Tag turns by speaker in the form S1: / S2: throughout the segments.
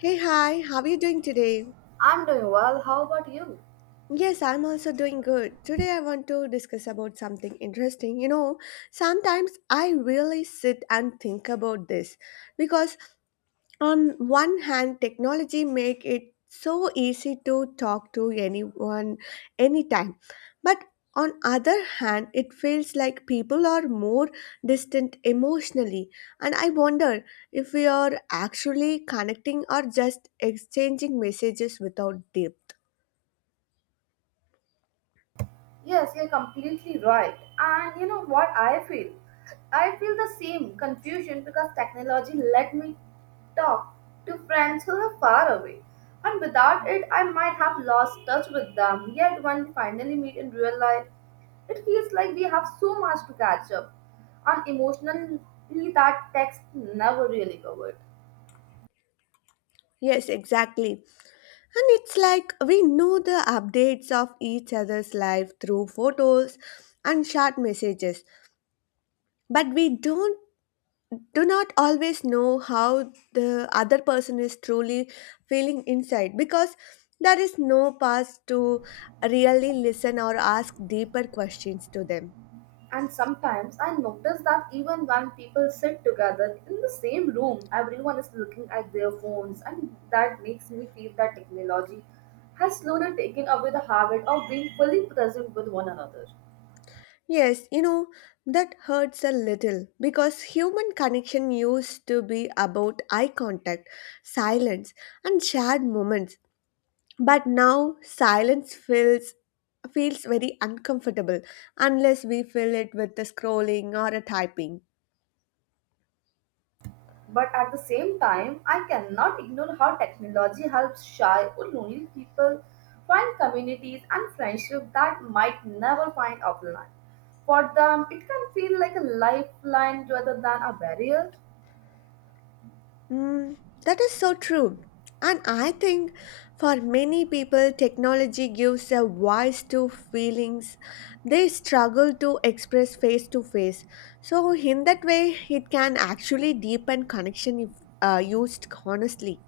S1: Hey, hi, how are you doing today?
S2: I'm doing well. How about you?
S1: Yes, I'm also doing good. Today I want to discuss about something interesting. You know, sometimes I really sit and think about this because on one hand, technology make it so easy to talk to anyone anytime. But on other hand, it feels like people are more distant emotionally and I wonder if we are actually connecting or just exchanging messages without depth.
S2: Yes, you're completely right. And you know what I feel? I feel the same confusion because technology let me talk to friends who are far away. And without it, I might have lost touch with them. Yet, when we finally meet in real life, it feels like we have so much to catch up on emotionally that text never really covered.
S1: Yes, exactly. And it's like we know the updates of each other's life through photos and short messages, but we don't do not always know how the other person is truly feeling inside because there is no path to really listen or ask deeper questions to them.
S2: And sometimes I notice that even when people sit together in the same room, everyone is looking at their phones, and that makes me feel that technology has slowly taken away the habit of being fully present with one another.
S1: Yes, you know, that hurts a little because human connection used to be about eye contact, silence, and shared moments. But now silence feels very uncomfortable unless we fill it with the scrolling or a typing.
S2: But at the same time, I cannot ignore how technology helps shy or lonely people find communities and friendship that might never find offline. For them, it can feel like a lifeline rather than a barrier.
S1: Mm, that is so true. And I think for many people, technology gives a voice to feelings they struggle to express face to face. So, in that way, it can actually deepen connection if used honestly.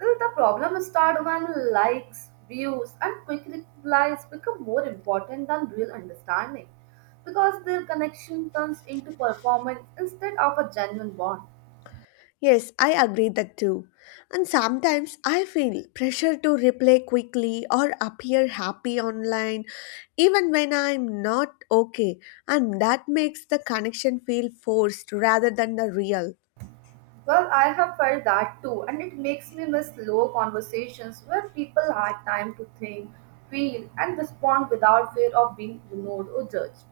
S2: Well, the problem starts when likes, views, and quick replies become more important than real understanding because their connection turns into performance instead of a genuine bond.
S1: Yes, I agree that too. And sometimes I feel pressure to reply quickly or appear happy online even when I'm not okay, and that makes the connection feel forced rather than the real.
S2: Well, I have felt that too, and it makes me miss slow conversations where people had time to think, feel, and respond without fear of being ignored or judged.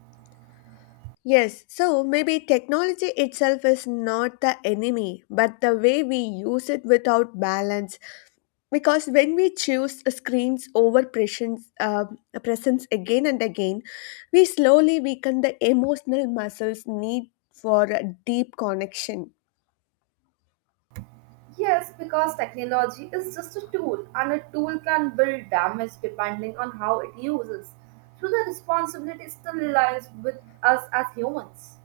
S1: Yes, so maybe technology itself is not the enemy, but the way we use it without balance because when we choose screens over presence, presence again and again we slowly weaken the emotional muscles need for a deep connection.
S2: Yes, because technology is just a tool, and a tool can build damage depending on how it uses. So the responsibility still lies with us as humans,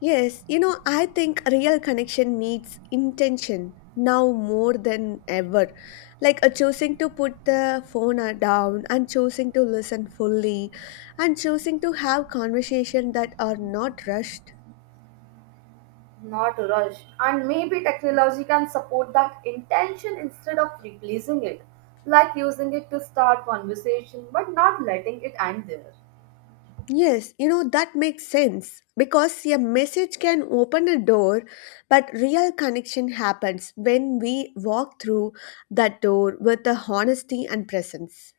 S1: Yes, you know, I think real connection needs intention now more than ever, like choosing to put the phone down and choosing to listen fully and choosing to have conversation that are not rushed.
S2: not rushed. And maybe technology can support that intention instead of replacing it, like using it to start conversation but not letting it end there.
S1: Yes, you know, that makes sense because a message can open a door, but real connection happens when we walk through that door with the honesty and presence.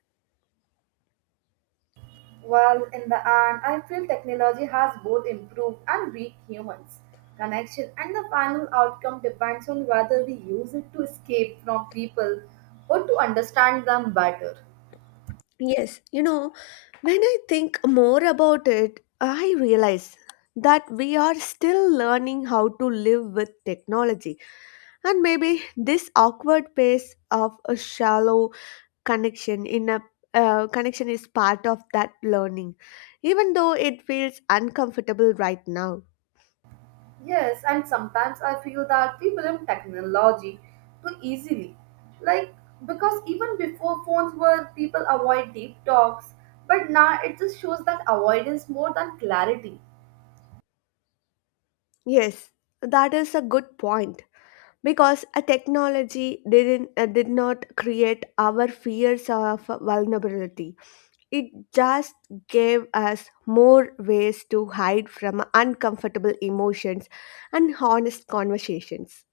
S2: Well, in the end, I feel technology has both improved and weak humans' connection, and the final outcome depends on whether we use it to escape from people or to understand them better.
S1: Yes, you know, when I think more about it, I realize that we are still learning how to live with technology, and maybe this awkward pace of a shallow connection in a connection is part of that learning even though it feels uncomfortable right now.
S2: Yes, and sometimes I feel that we blame technology too easily. Like, because even before phones were, people avoid deep talks, but now it just shows that avoidance more than clarity.
S1: Yes, that is a good point because a technology did not create our fears of vulnerability. It just gave us more ways to hide from uncomfortable emotions and honest conversations.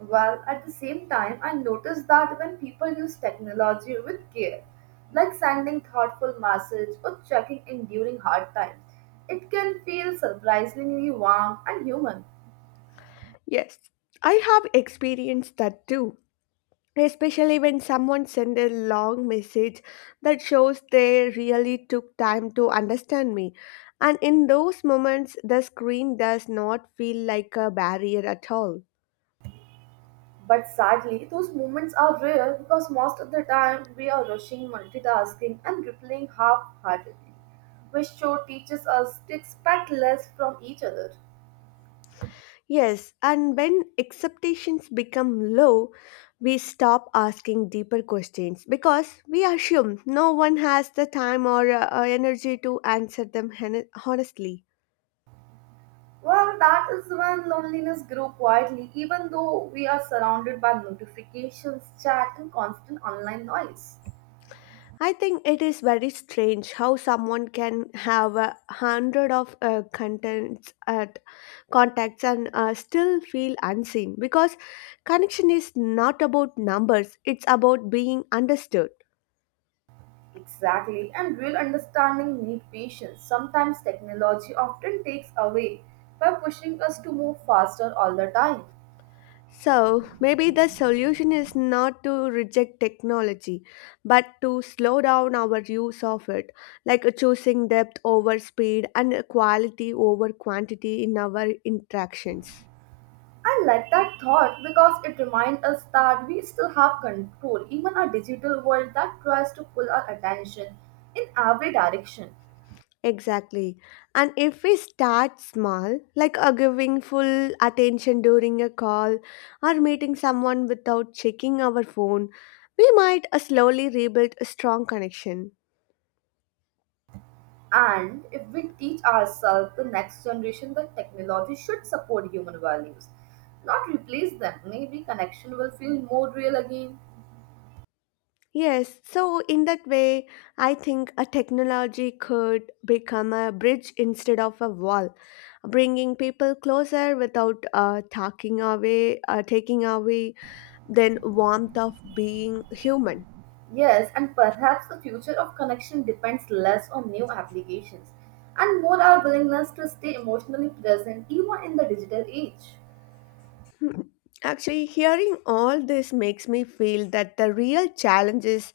S2: Well, at the same time, I noticed that when people use technology with care, like sending thoughtful message or checking in during hard times, it can feel surprisingly warm and human.
S1: Yes, I have experienced that too, especially when someone sent a long message that shows they really took time to understand me, and in those moments the screen does not feel like a barrier at all.
S2: But sadly, those moments are rare because most of the time we are rushing, multitasking, and replying half-heartedly, which show teaches us to expect less from each other.
S1: Yes, and when expectations become low, we stop asking deeper questions because we assume no one has the time or energy to answer them honestly.
S2: Well, that is when loneliness grew quietly, even though we are surrounded by notifications, chat, and constant online noise.
S1: I think it is very strange how someone can have a hundred of contents at contacts and still feel unseen because connection is not about numbers, it's about being understood.
S2: Exactly, and real understanding need patience. Sometimes technology often takes away by pushing us to move faster all the time.
S1: So maybe the solution is not to reject technology but to slow down our use of it, like choosing depth over speed and quality over quantity in our interactions.
S2: I like that thought because it reminds us that we still have control, even a digital world that tries to pull our attention in every direction.
S1: Exactly. And if we start small, like giving full attention during a call or meeting someone without checking our phone, we might slowly rebuild a strong connection.
S2: And if we teach ourselves, the next generation, that technology should support human values, not replace them, maybe connection will feel more real again.
S1: Yes, so in that way, I think a technology could become a bridge instead of a wall, bringing people closer without taking away then warmth of being human.
S2: Yes, and perhaps the future of connection depends less on new applications and more our willingness to stay emotionally present even in the digital age.
S1: Actually, hearing all this makes me feel that the real challenge is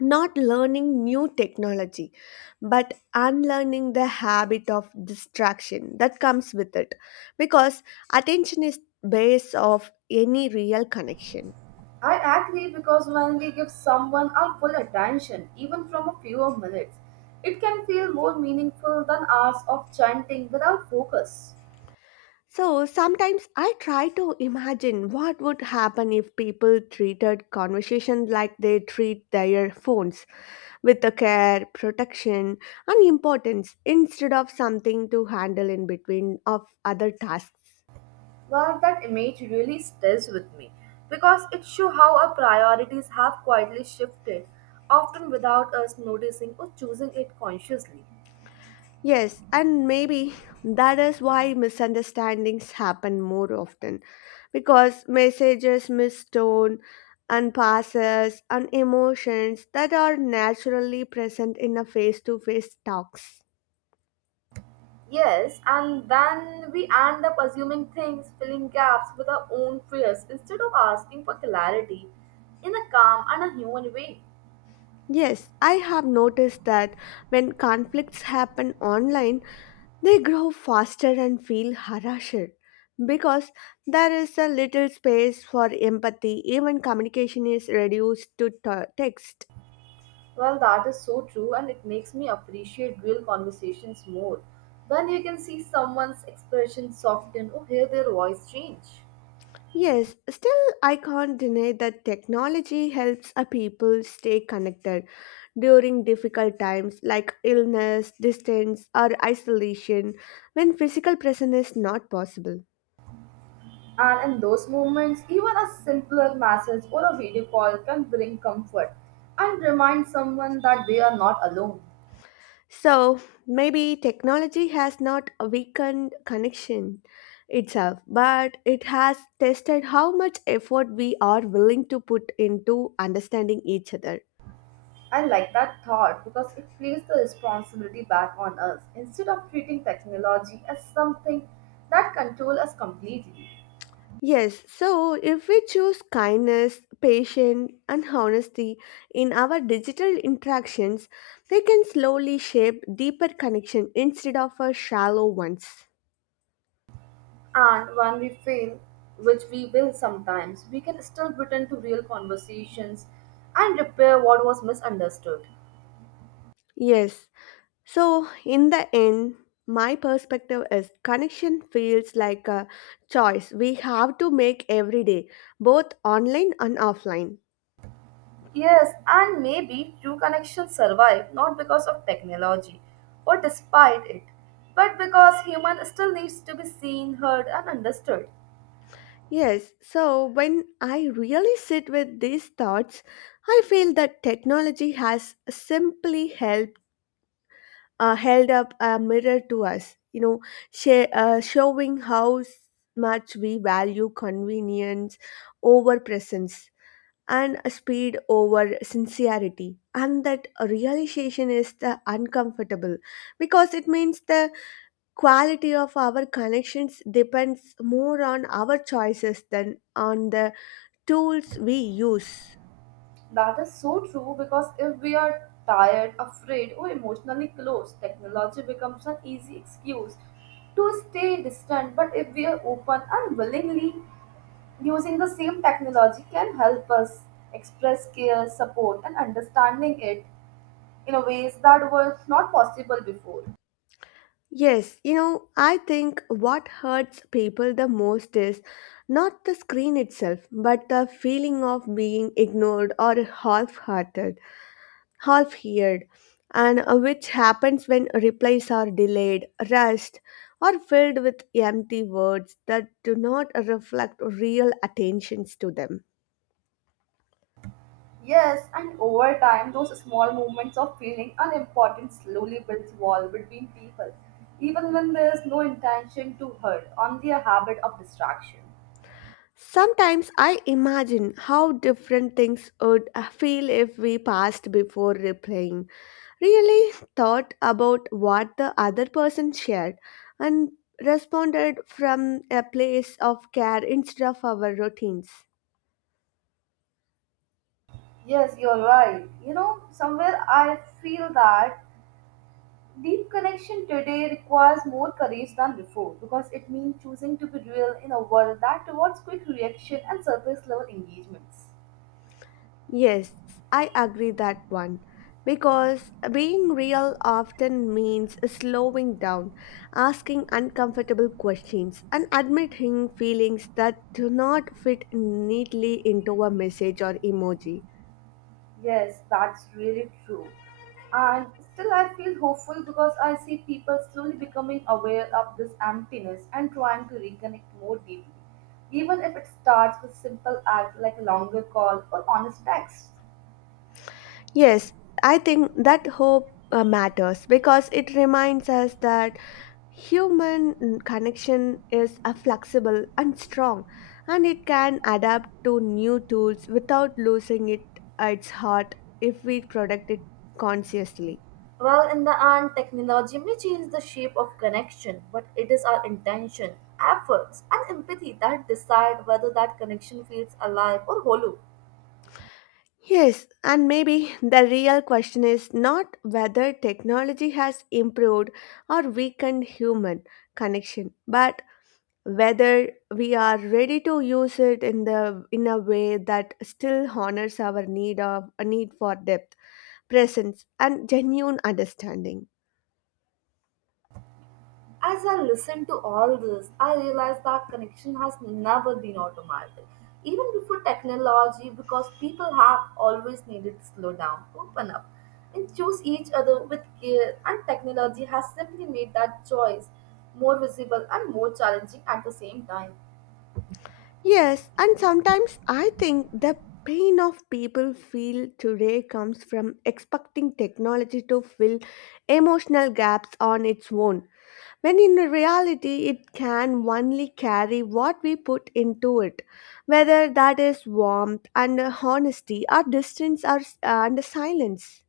S1: not learning new technology, but unlearning the habit of distraction that comes with it. Because attention is base of any real connection.
S2: I agree because when we give someone our full attention, even from a few minutes, it can feel more meaningful than hours of chanting without focus.
S1: So sometimes I try to imagine what would happen if people treated conversation like they treat their phones with the care, protection, and importance instead of something to handle in between of other tasks.
S2: Well, that image really stays with me because it shows how our priorities have quietly shifted, often without us noticing or choosing it consciously.
S1: Yes, and maybe that is why misunderstandings happen more often because messages miss tone and passes and emotions that are naturally present in a face to face talks.
S2: Yes, and then we end up assuming things, filling gaps with our own fears instead of asking for clarity in a calm and a human way.
S1: Yes, I have noticed that when conflicts happen online, they grow faster and feel harsher because there is a little space for empathy, even communication is reduced to text.
S2: Well, that is so true, and it makes me appreciate real conversations more when you can see someone's expression soften or hear their voice change.
S1: Yes, still, I can't deny that technology helps a people stay connected during difficult times like illness, distance, or isolation when physical presence is not possible.
S2: And in those moments, even a simpler message or a video call can bring comfort and remind someone that they are not alone.
S1: So, maybe technology has not weakened connection itself, but it has tested how much effort we are willing to put into understanding each other.
S2: I like that thought because it places the responsibility back on us instead of treating technology as something that controls us completely.
S1: Yes, so if we choose kindness, patience, and honesty in our digital interactions, they can slowly shape deeper connection instead of a shallow ones.
S2: And when we fail, which we will sometimes, we can still return to real conversations and repair what was misunderstood.
S1: Yes, so in the end, my perspective is connection feels like a choice we have to make every day, both online and offline.
S2: Yes, and maybe true connections survive not because of technology or despite it, but because human still needs to be seen, heard, and understood.
S1: Yes, so when I really sit with these thoughts, I feel that technology has simply helped, held up a mirror to us, you know, showing how much we value convenience over presence and speed over sincerity. And that realization is the uncomfortable because it means the quality of our connections depends more on our choices than on the tools we use.
S2: That is so true because if we are tired, afraid, or emotionally closed, technology becomes an easy excuse to stay distant. But if we are open and willingly using the same technology can help us express care, support, and understanding it in a ways that were not possible before.
S1: Yes, you know, I think what hurts people the most is not the screen itself, but the feeling of being ignored or half heard, and which happens when replies are delayed, rushed, or filled with empty words that do not reflect real attentions to them.
S2: Yes, and over time, those small moments of feeling unimportant slowly builds wall between people, even when there is no intention to hurt, only a habit of distraction.
S1: Sometimes I imagine how different things would feel if we passed before replying. Really thought about what the other person shared and responded from a place of care instead of our routines.
S2: Yes, you're right. You know, somewhere I feel that deep connection today requires more courage than before because it means choosing to be real in a world that rewards quick reaction and surface level engagements.
S1: Yes, I agree that one. Because being real often means slowing down, asking uncomfortable questions, and admitting feelings that do not fit neatly into a message or emoji.
S2: Yes, that's really true. And still, I feel hopeful because I see people slowly becoming aware of this emptiness and trying to reconnect more deeply, even if it starts with simple act like a longer call or honest text.
S1: Yes, I think that hope matters because it reminds us that human connection is a flexible and strong and it can adapt to new tools without losing it its heart if we protect it consciously.
S2: Well, in the end, technology may change the shape of connection, but it is our intention, efforts, and empathy that decide whether that connection feels alive or hollow.
S1: Yes, and maybe the real question is not whether technology has improved or weakened human connection, but whether we are ready to use it in the in a way that still honors our need of a need for depth, presence and genuine understanding.
S2: As I listen to all this, I realize that connection has never been automatic. Even before technology, because people have always needed to slow down, open up, and choose each other with care, and technology has simply made that choice more visible and more challenging at the same time.
S1: Yes, and sometimes I think the pain of people feel today comes from expecting technology to fill emotional gaps on its own when in reality it can only carry what we put into it, whether that is warmth and honesty or distance and silence.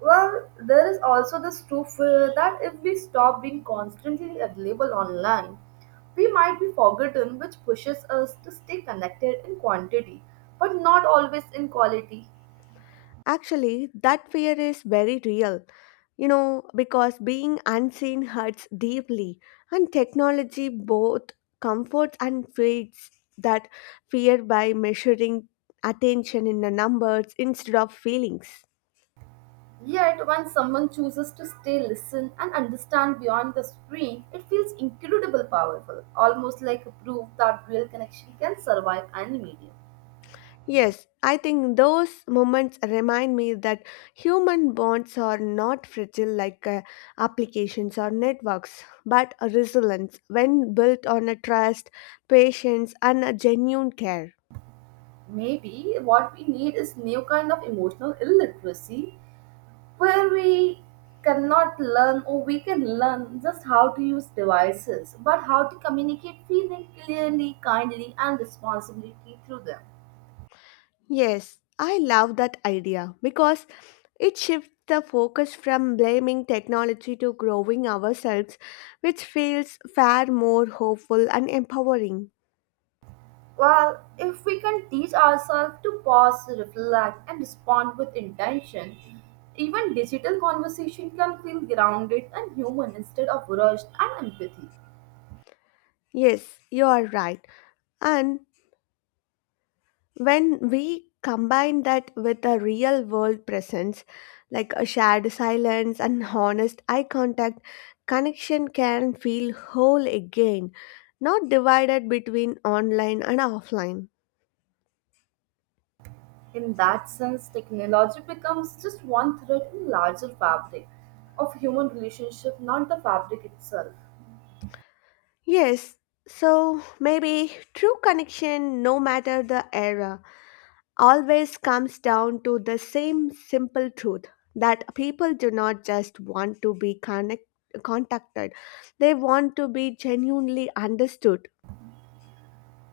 S2: Well, there is also this truth that if we stop being constantly available online, we might be forgotten, which pushes us to stay connected in quantity, but not always in quality.
S1: Actually, that fear is very real, you know, because being unseen hurts deeply, and technology both comforts and feeds that fear by measuring attention in the numbers instead of feelings.
S2: Yet, when someone chooses to stay, listen, and understand beyond the screen, it feels incredibly powerful, almost like a proof that real connection can survive any medium.
S1: Yes, I think those moments remind me that human bonds are not fragile like applications or networks, but a resilience when built on a trust, patience, and a genuine care.
S2: Maybe what we need is new kind of emotional illiteracy where we cannot learn or we can learn just how to use devices but how to communicate feeling clearly kindly and responsibility through them.
S1: Yes, I love that idea because it shifts the focus from blaming technology to growing ourselves, which feels far more hopeful and empowering.
S2: Well, if we can teach ourselves to pause reflect and respond with intention, even digital conversation can feel grounded and human instead of rushed and empathy.
S1: Yes, you are right. And when we combine that with a real world presence, like a shared silence and honest eye contact, connection can feel whole again, not divided between online and offline.
S2: In that sense, technology becomes just one thread in larger fabric of human relationship, not the fabric itself.
S1: Yes, so maybe true connection, no matter the era, always comes down to the same simple truth, that people do not just want to be contacted, they want to be genuinely understood.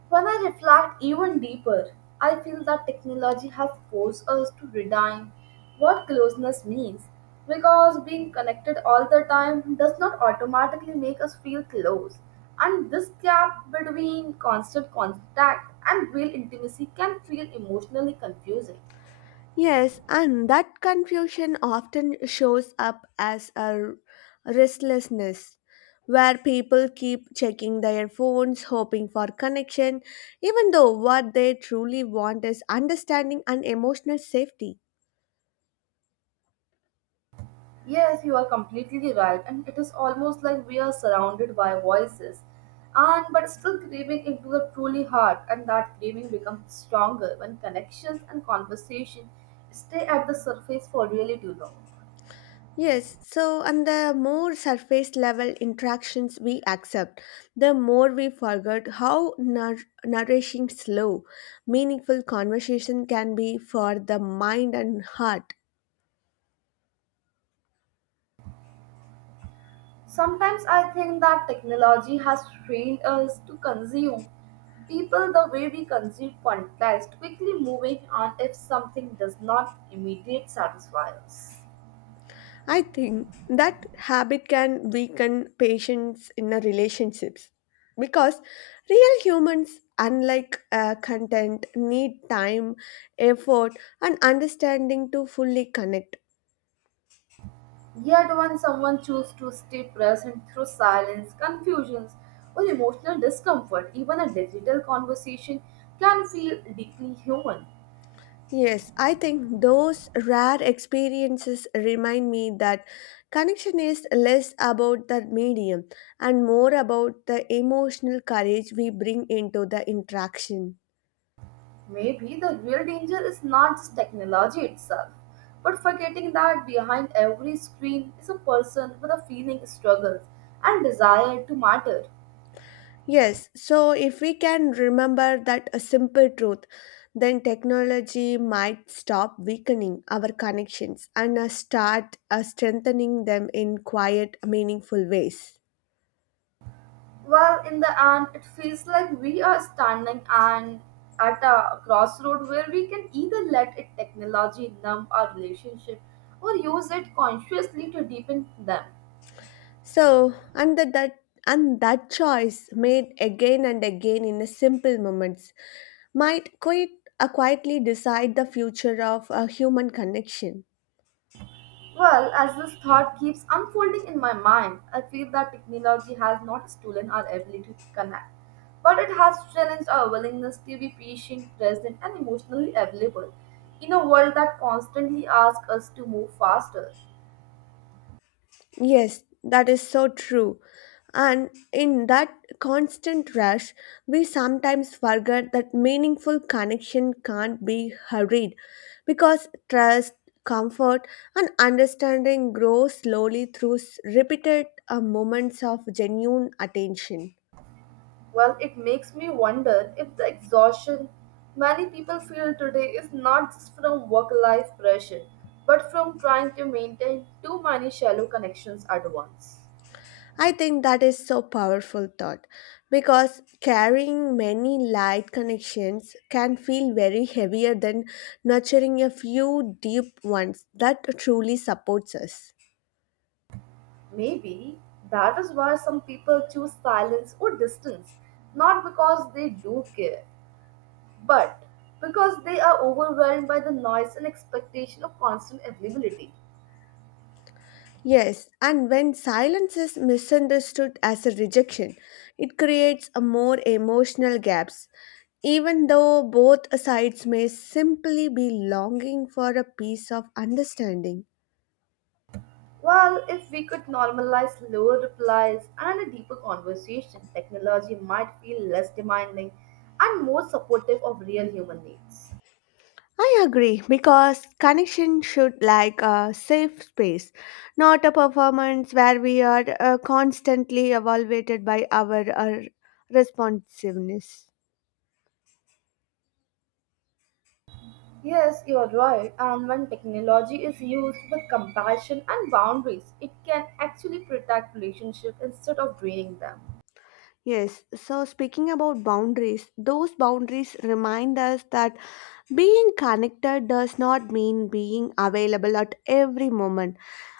S2: When I reflect even deeper, I feel that technology has forced us to redefine what closeness means because being connected all the time does not automatically make us feel close. And this gap between constant contact and real intimacy can feel emotionally confusing.
S1: Yes, and that confusion often shows up as a restlessness, where people keep checking their phones, hoping for connection, even though what they truly want is understanding and emotional safety.
S2: Yes, you are completely right, and it is almost like we are surrounded by voices, and but still craving into the truly heart, and that craving becomes stronger when connections and conversation stay at the surface for really too long.
S1: Yes, so and the more surface level interactions we accept, the more we forget how nourishing, slow, meaningful conversation can be for the mind and heart.
S2: Sometimes I think that technology has trained us to consume people the way we consume context, quickly moving on if something does not immediately satisfy us.
S1: I think that habit can weaken patience in a relationships because real humans, unlike content, need time, effort, and understanding to fully connect.
S2: Yet, when someone chooses to stay present through silence, confusions, or emotional discomfort, even a digital conversation can feel deeply human.
S1: Yes, I think those rare experiences remind me that connection is less about the medium and more about the emotional courage we bring into the interaction.
S2: Maybe the real danger is not just technology itself, but forgetting that behind every screen is a person with a feeling, struggles, and desire to matter.
S1: Yes, so if we can remember that a simple truth, then technology might stop weakening our connections and start strengthening them in quiet, meaningful ways.
S2: Well, in the end, it feels like we are standing and at a crossroad where we can either let it technology numb our relationship or use it consciously to deepen them.
S1: So, and that choice made again and again in a simple moments might quite quietly decide the future of a human connection.
S2: Well, as this thought keeps unfolding in my mind, I feel that technology has not stolen our ability to connect, but it has challenged our willingness to be patient, present, and emotionally available in a world that constantly asks us to move faster.
S1: Yes, that is so true. And in that constant rush, we sometimes forget that meaningful connection can't be hurried because trust, comfort, and understanding grow slowly through repeated moments of genuine attention.
S2: Well, it makes me wonder if the exhaustion many people feel today is not just from work life pressure, but from trying to maintain too many shallow connections at once.
S1: I think that is so powerful thought because carrying many light connections can feel very heavier than nurturing a few deep ones that truly supports us.
S2: Maybe that is why some people choose silence or distance, not because they do care, but because they are overwhelmed by the noise and expectation of constant availability.
S1: Yes, and when silence is misunderstood as a rejection, it creates a more emotional gaps even though both sides may simply be longing for a piece of understanding.
S2: Well, if we could normalize slower replies and a deeper conversation, technology might feel less demanding and more supportive of real human needs.
S1: I agree because connection should like a safe space, not a performance where we are constantly evaluated by our responsiveness.
S2: Yes, you're right. And when technology is used with compassion and boundaries, it can actually protect relationships instead of draining them.
S1: Yes, so speaking about boundaries, those boundaries remind us that being connected does not mean being available at every moment,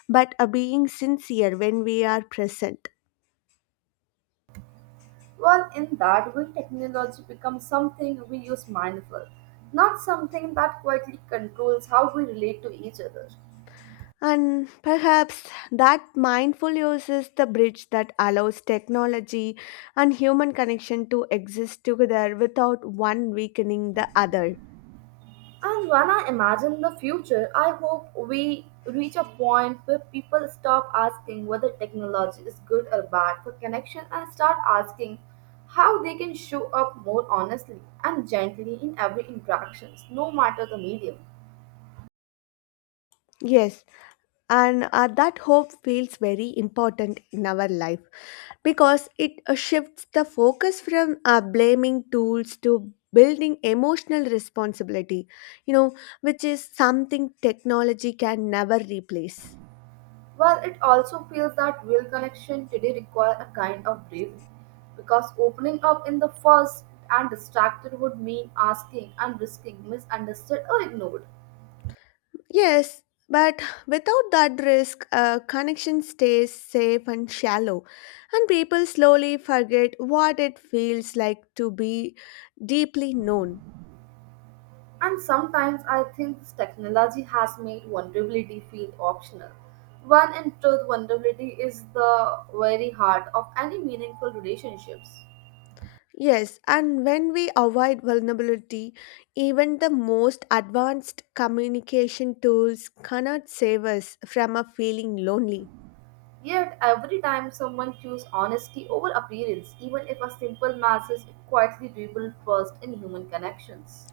S1: but being sincere when we are present.
S2: Well, in that way, technology becomes something we use mindful, not something that quietly controls how we relate to each other.
S1: And perhaps that mindful use is the bridge that allows technology and human connection to exist together without one weakening the other.
S2: And when I imagine the future, I hope we reach a point where people stop asking whether technology is good or bad for connection and start asking how they can show up more honestly and gently in every interactions, no matter the medium.
S1: Yes, and that hope feels very important in our life because it shifts the focus from blaming tools to building emotional responsibility, you know, which is something technology can never replace.
S2: Well, it also feels that real connection today requires a kind of bravery because opening up in the first and distracted would mean asking and risking misunderstood or ignored.
S1: Yes, but without that risk, a connection stays safe and shallow, and people slowly forget what it feels like to be deeply known.
S2: And sometimes I think this technology has made vulnerability feel optional, when in truth, vulnerability is the very heart of any meaningful relationships.
S1: Yes, and when we avoid vulnerability, even the most advanced communication tools cannot save us from a feeling lonely.
S2: Yet, every time someone chooses honesty over appearance, even if a simple message, it quietly rebuilds trust in human connections.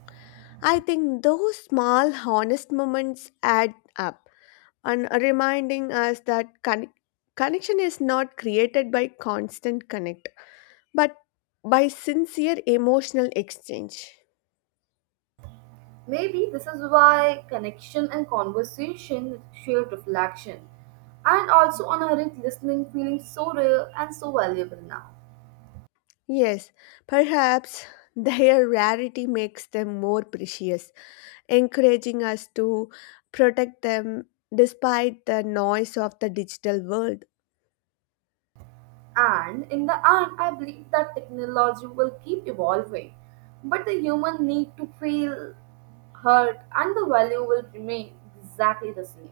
S1: I think those small, honest moments add up. And reminding us that connection is not created by constant connect, but by sincere emotional exchange.
S2: Maybe this is why connection and conversation share reflection, and also on a listening feeling so real and so valuable now.
S1: Yes, perhaps their rarity makes them more precious, encouraging us to protect them despite the noise of the digital world.
S2: And in the end, I believe that technology will keep evolving, but the human need to feel hurt and the value will remain exactly the same.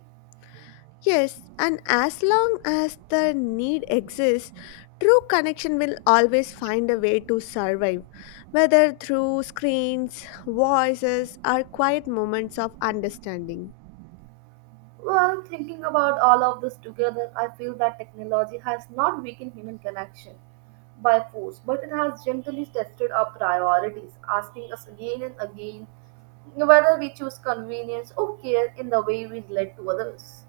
S1: Yes, and as long as the need exists, true connection will always find a way to survive, whether through screens, voices, or quiet moments of understanding.
S2: Well, thinking about all of this together, I feel that technology has not weakened human connection by force, but it has gently tested our priorities, asking us again and again whether we choose convenience or care in the way we relate to others.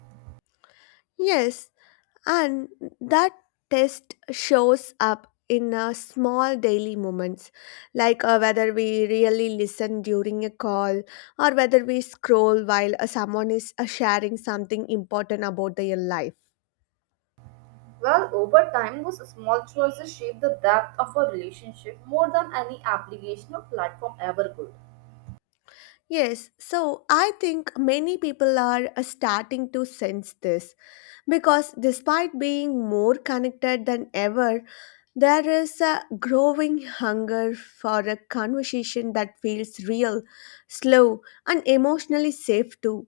S1: Yes, and that test shows up in small daily moments, like whether we really listen during a call or whether we scroll while someone is sharing something important about their life.
S2: Well, over time, those small choices shape the depth of a relationship more than any application or platform ever could.
S1: Yes, so I think many people are starting to sense this because despite being more connected than ever, there is a growing hunger for a conversation that feels real, slow, and emotionally safe too.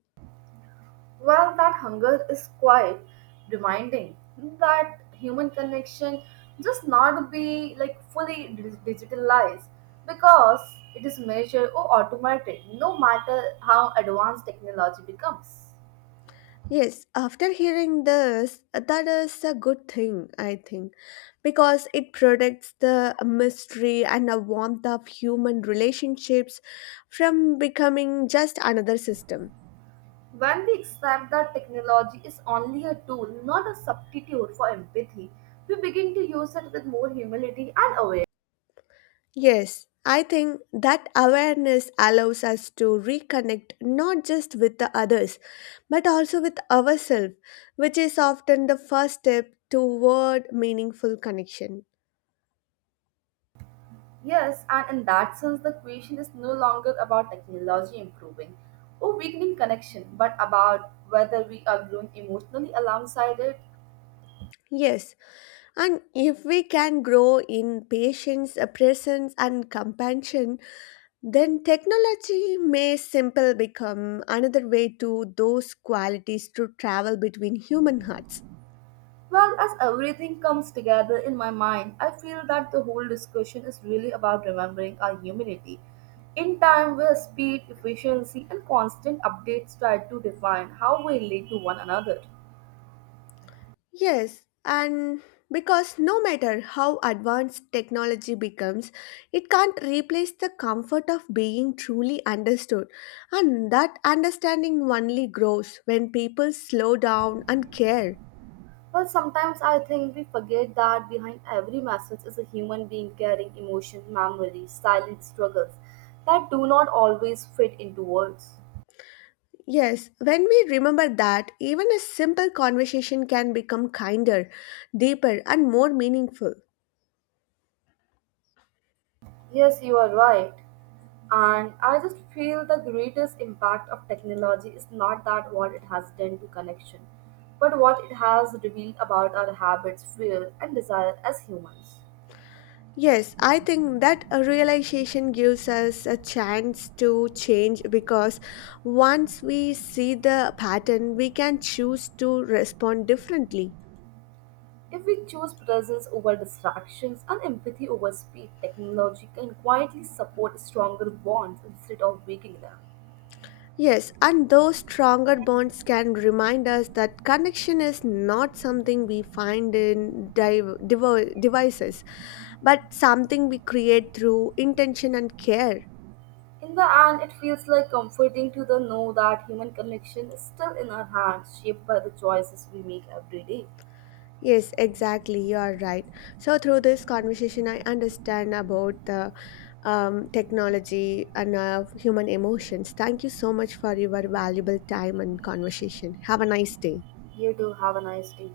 S2: Well, that hunger is quite reminding that human connection just not be like fully digitalized because it is measured or automated no matter how advanced technology becomes.
S1: Yes, after hearing this, that is a good thing, I think, because it protects the mystery and the warmth of human relationships from becoming just another system.
S2: When we accept that technology is only a tool, not a substitute for empathy, we begin to use it with more humility and awareness.
S1: Yes, I think that awareness allows us to reconnect not just with the others, but also with ourselves, which is often the first step toward meaningful connection.
S2: Yes, and in that sense, the question is no longer about technology improving or weakening connection, but about whether we are growing emotionally alongside it.
S1: Yes, and if we can grow in patience, presence, and compassion, then technology may simple become another way to those qualities to travel between human hearts.
S2: Well, as everything comes together in my mind, I feel that the whole discussion is really about remembering our humanity. In time where speed, efficiency, and constant updates try to define how we relate to one another.
S1: Yes, and because no matter how advanced technology becomes, it can't replace the comfort of being truly understood. And that understanding only grows when people slow down and care.
S2: Well, sometimes I think we forget that behind every message is a human being carrying emotion, memories, silent struggles that do not always fit into words.
S1: Yes, when we remember that, even a simple conversation can become kinder, deeper, and more meaningful.
S2: Yes, you are right. And I just feel the greatest impact of technology is not that what it has done to connection, but what it has revealed about our habits, fear, and desire as humans.
S1: Yes, I think that a realization gives us a chance to change because once we see the pattern, we can choose to respond differently.
S2: If we choose presence over distractions and empathy over speed, technology can quietly support stronger bonds instead of breaking them.
S1: Yes, and those stronger bonds can remind us that connection is not something we find in devices, but something we create through intention and care.
S2: In the end, it feels like comforting to the know that human connection is still in our hands, shaped by the choices we make every day.
S1: Yes, exactly. You are right. So, through this conversation, I understand about the technology and human emotions. Thank you so much for your valuable time and conversation. Have a nice day.
S2: You too, have a nice day.